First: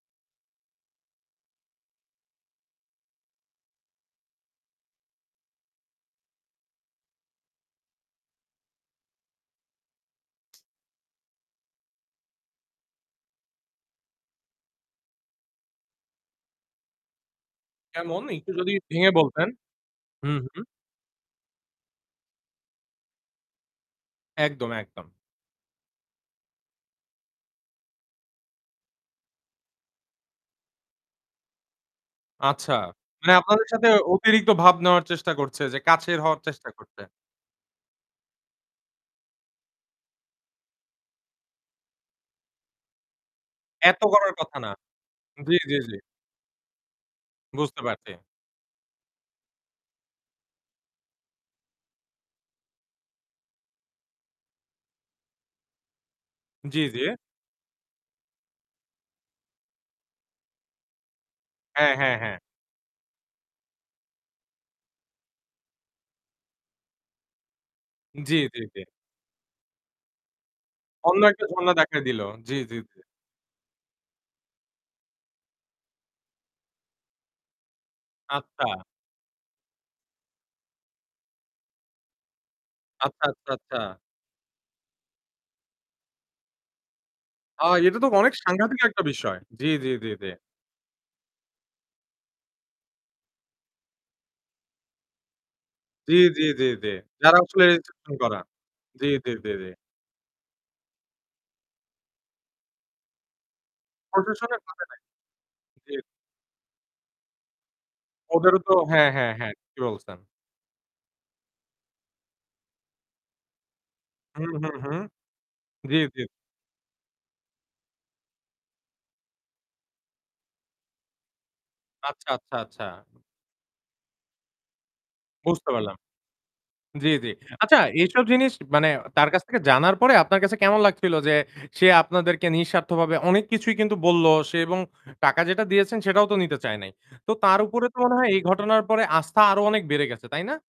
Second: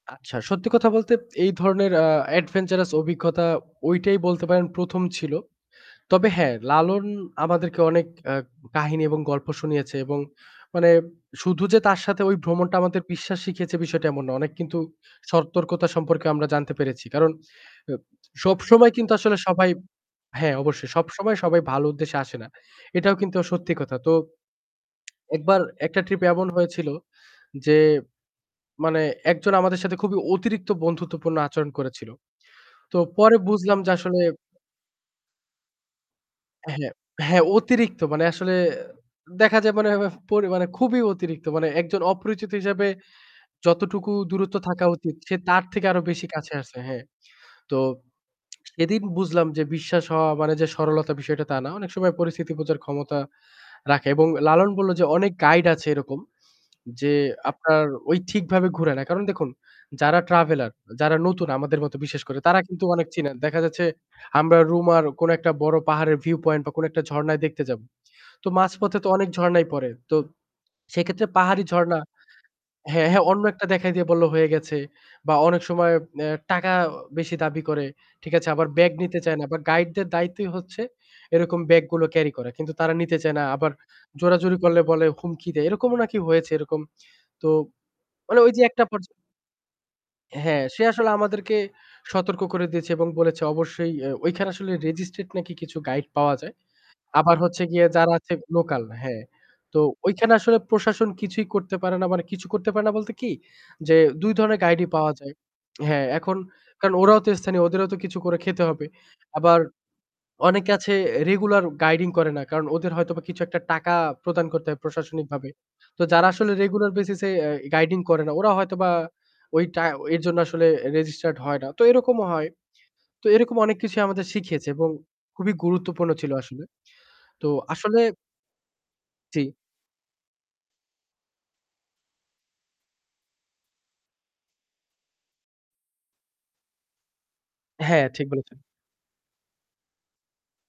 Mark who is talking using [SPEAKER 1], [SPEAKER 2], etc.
[SPEAKER 1] আচ্ছা, সত্যি কথা বলতে এই ধরনের আ adventurous অভিজ্ঞতা ঐটাই বলতে পারেন ১ম ছিল। তবে হ্যাঁ, লালন আমাদেরকে অনেক অ্যা কাহিনী এবং গল্প শুনিয়েছে এবং মানে শুধু যে তার সাথে ওই ভ্রমণটা আমাদের বিশ্বাস শিখিয়েছে বিষয়টা এমন নয়। অনেক কিন্তু সতর্কতা সম্পর্কেও আমরা জানতে পেরেছি। কারণ এব
[SPEAKER 2] কেমন একটু যদি
[SPEAKER 1] সবসময়
[SPEAKER 2] ভেঙে
[SPEAKER 1] কিন্তু আসলে
[SPEAKER 2] বলতেন?
[SPEAKER 1] সবাই
[SPEAKER 2] হুম,
[SPEAKER 1] হ্যাঁ,
[SPEAKER 2] হুম।
[SPEAKER 1] অবশ্যই। সবসময় সবাই ভালো উদ্দেশ্যে আসে না। এটাও কিন্তু আ সত্যি কথা। তো
[SPEAKER 2] একদম, একদম।
[SPEAKER 1] একবার একটা ট্রিপে এমন হয়েছিল যে মানে একজন আমাদের সাথে খুবই অতিরিক্ত বন্ধুত্বপূর্ণ আচরণ করেছিল।
[SPEAKER 2] আচ্ছা।
[SPEAKER 1] তো
[SPEAKER 2] মানে
[SPEAKER 1] পরে
[SPEAKER 2] আপনাদের
[SPEAKER 1] বুঝলাম
[SPEAKER 2] সাথে
[SPEAKER 1] যে আসলে
[SPEAKER 2] অতিরিক্ত ভাব নেওয়ার চেষ্টা করছে যে কাছের হওয়ার চেষ্টা
[SPEAKER 1] হ্যাঁ।
[SPEAKER 2] করছে?
[SPEAKER 1] হ্যাঁ, অতিরিক্ত মানে আসলে দেখা যায় মানে, এ মানে পরি মানে খুবই অতিরিক্ত। মানে একজন অপরিচিত হিসেবে
[SPEAKER 2] এত
[SPEAKER 1] যতটুকু
[SPEAKER 2] করার
[SPEAKER 1] দূরত্ব
[SPEAKER 2] কথা না।
[SPEAKER 1] থাকা উচিত সে
[SPEAKER 2] জ্বী,
[SPEAKER 1] তার
[SPEAKER 2] জ্বী,
[SPEAKER 1] থেকে
[SPEAKER 2] জ্বী।
[SPEAKER 1] আরও বেশি কাছে আসে, হ্যাঁ। তো
[SPEAKER 2] বুঝতে পারছি।
[SPEAKER 1] সেদিন বুঝলাম যে বিশ্বাস হওয়া মানে যে সরলতা বিষয়টা তা না। অনেক সময় পরিস্থিতি বোঝার ক্ষমতা রাখে এবং লালন বলল যে অনেক গাইড আছে এরকম
[SPEAKER 2] জ্বী, জ্বী।
[SPEAKER 1] যে আপনার ওই ঠিকভাবে ঘুরে না। কারণ দেখুন যারা ট্রাভেলার, যারা নতুন আমাদের
[SPEAKER 2] হ্যাঁ,
[SPEAKER 1] মত
[SPEAKER 2] হ্যাঁ,
[SPEAKER 1] বিশেষ
[SPEAKER 2] হ্যাঁ।
[SPEAKER 1] করে, তারা কিন্তু অনেক চিনে। দেখা যাচ্ছে আমরা রুমার কোন একটা বড় পাহাড়ের viewpoint বা কোন একটা ঝর্ণায় দেখতে যাব।
[SPEAKER 2] জ্বী,
[SPEAKER 1] তো
[SPEAKER 2] জ্বী, জ্বী।
[SPEAKER 1] মাঝপথে তো অনেক ঝরণাই পড়ে। তো
[SPEAKER 2] অন্য
[SPEAKER 1] সেক্ষেত্রে
[SPEAKER 2] একটা
[SPEAKER 1] পাহাড়ি
[SPEAKER 2] ঝর্ণা
[SPEAKER 1] ঝরণা
[SPEAKER 2] দেখায় দিল। জ্বী, জ্বী।
[SPEAKER 1] হ্যাঁ, হ্যাঁ। অন্য একটা দেখায় দিয়ে বললো হয়ে গেছে। বা অনেক সময় অ্যা টাকা বেশি দাবি করে, ঠিক আছে? আবার
[SPEAKER 2] আচ্ছা।
[SPEAKER 1] ব্যাগ নিতে চায় না। আবার গাইডদের দায়িত্বই হচ্ছে এরকম ব্যাগ গুলো ক্যারি করা, কিন্তু তারা নিতে
[SPEAKER 2] আচ্ছা,
[SPEAKER 1] চায় না।
[SPEAKER 2] আচ্ছা,
[SPEAKER 1] আবার
[SPEAKER 2] আচ্ছা।
[SPEAKER 1] জোরাজুরি করলে বলে হুমকি দেয়। এরকমও নাকি হয়েছে এরকম। তো
[SPEAKER 2] আ এটা তো অনেক
[SPEAKER 1] মানে ঐ যে
[SPEAKER 2] সাংঘাতিক
[SPEAKER 1] একটা
[SPEAKER 2] একটা
[SPEAKER 1] পর্যা
[SPEAKER 2] বিষয়। জ্বী, জ্বী, জ্বী, জ্বী।
[SPEAKER 1] হ্যাঁ, সে আসলে আমাদেরকে সতর্ক করে দিয়েছে এবং বলেছে অবশ্যই এ ওইখানে আসলে registrate নাকি কিছু গাইড
[SPEAKER 2] জ্বী,
[SPEAKER 1] পাওয়া
[SPEAKER 2] জ্বী,
[SPEAKER 1] যায়।
[SPEAKER 2] জ্বী, জ্বী।
[SPEAKER 1] আবার
[SPEAKER 2] যারা
[SPEAKER 1] হচ্ছে
[SPEAKER 2] আসলে
[SPEAKER 1] গিয়ে যারা
[SPEAKER 2] [unintelligible]
[SPEAKER 1] আছে
[SPEAKER 2] করা।
[SPEAKER 1] লোকাল
[SPEAKER 2] জ্বী,
[SPEAKER 1] হ্যাঁ।
[SPEAKER 2] জ্বী, জ্বী, জ্বী।
[SPEAKER 1] তো ওইখানে আসলে প্রশাসন কিছুই করতে পারে না। মানে কিছু করতে পারে না বলতে কী? যে ২
[SPEAKER 2] প্রশাসনের
[SPEAKER 1] ধরনের
[SPEAKER 2] হাতে
[SPEAKER 1] গাইডই পাওয়া যায়,
[SPEAKER 2] নাই। জি।
[SPEAKER 1] হ্যাঁ। এখন কারণ ওরাও তো স্থানীয়, ওদেরও তো কিছু করে
[SPEAKER 2] ওদেরও
[SPEAKER 1] খেতে
[SPEAKER 2] তো
[SPEAKER 1] হবে।
[SPEAKER 2] হ্যাঁ, হ্যাঁ, হ্যাঁ।
[SPEAKER 1] আবার
[SPEAKER 2] ঠিকই বলছেন।
[SPEAKER 1] অনেকে আছে রেগুলার এ গাইডিং করে না। কারণ ওদের হয়তো বা কিছু একটা টাকা
[SPEAKER 2] হু,
[SPEAKER 1] প্রদান করতে
[SPEAKER 2] হু,
[SPEAKER 1] হয়
[SPEAKER 2] হু।
[SPEAKER 1] প্রশাসনিকভাবে।
[SPEAKER 2] জ্বী,
[SPEAKER 1] তো
[SPEAKER 2] জ্বী।
[SPEAKER 1] যারা আসলে রেগুলার বেসিসে অ্যা গাইডিং করে না ওরা হয়তোবা ওই টা এর জন্য আসলে registered হয় না তো এরকমও
[SPEAKER 2] আচ্ছা,
[SPEAKER 1] হয়।
[SPEAKER 2] আচ্ছা, আচ্ছা।
[SPEAKER 1] তো এইরকম অনেক কিছুই আমাদের শিখিয়েছে এবং খুবই
[SPEAKER 2] বুঝতে পারলাম।
[SPEAKER 1] গুরুত্বপূর্ণ ছিল আসলে।
[SPEAKER 2] জ্বী, জ্বী।
[SPEAKER 1] তো
[SPEAKER 2] আচ্ছা,
[SPEAKER 1] আসলে
[SPEAKER 2] এইসব জিনিস মানে তার
[SPEAKER 1] জি।
[SPEAKER 2] কাছ থেকে জানার পরে আপনার কাছে কেমন লাগছিল যে সে আপনাদেরকে নিঃস্বার্থভাবে অনেক কিছুই কিন্তু বললো সে এবং টাকা যেটা দিয়েছেন সেটাও তো নিতে চায় নাই। তো তার উপরে তো
[SPEAKER 1] হ্যাঁ,
[SPEAKER 2] মনে
[SPEAKER 1] ঠিক
[SPEAKER 2] হয় এই
[SPEAKER 1] বলেছেন।
[SPEAKER 2] ঘটনার পরে আস্থা আরও অনেক বেড়ে গেছে তাই না?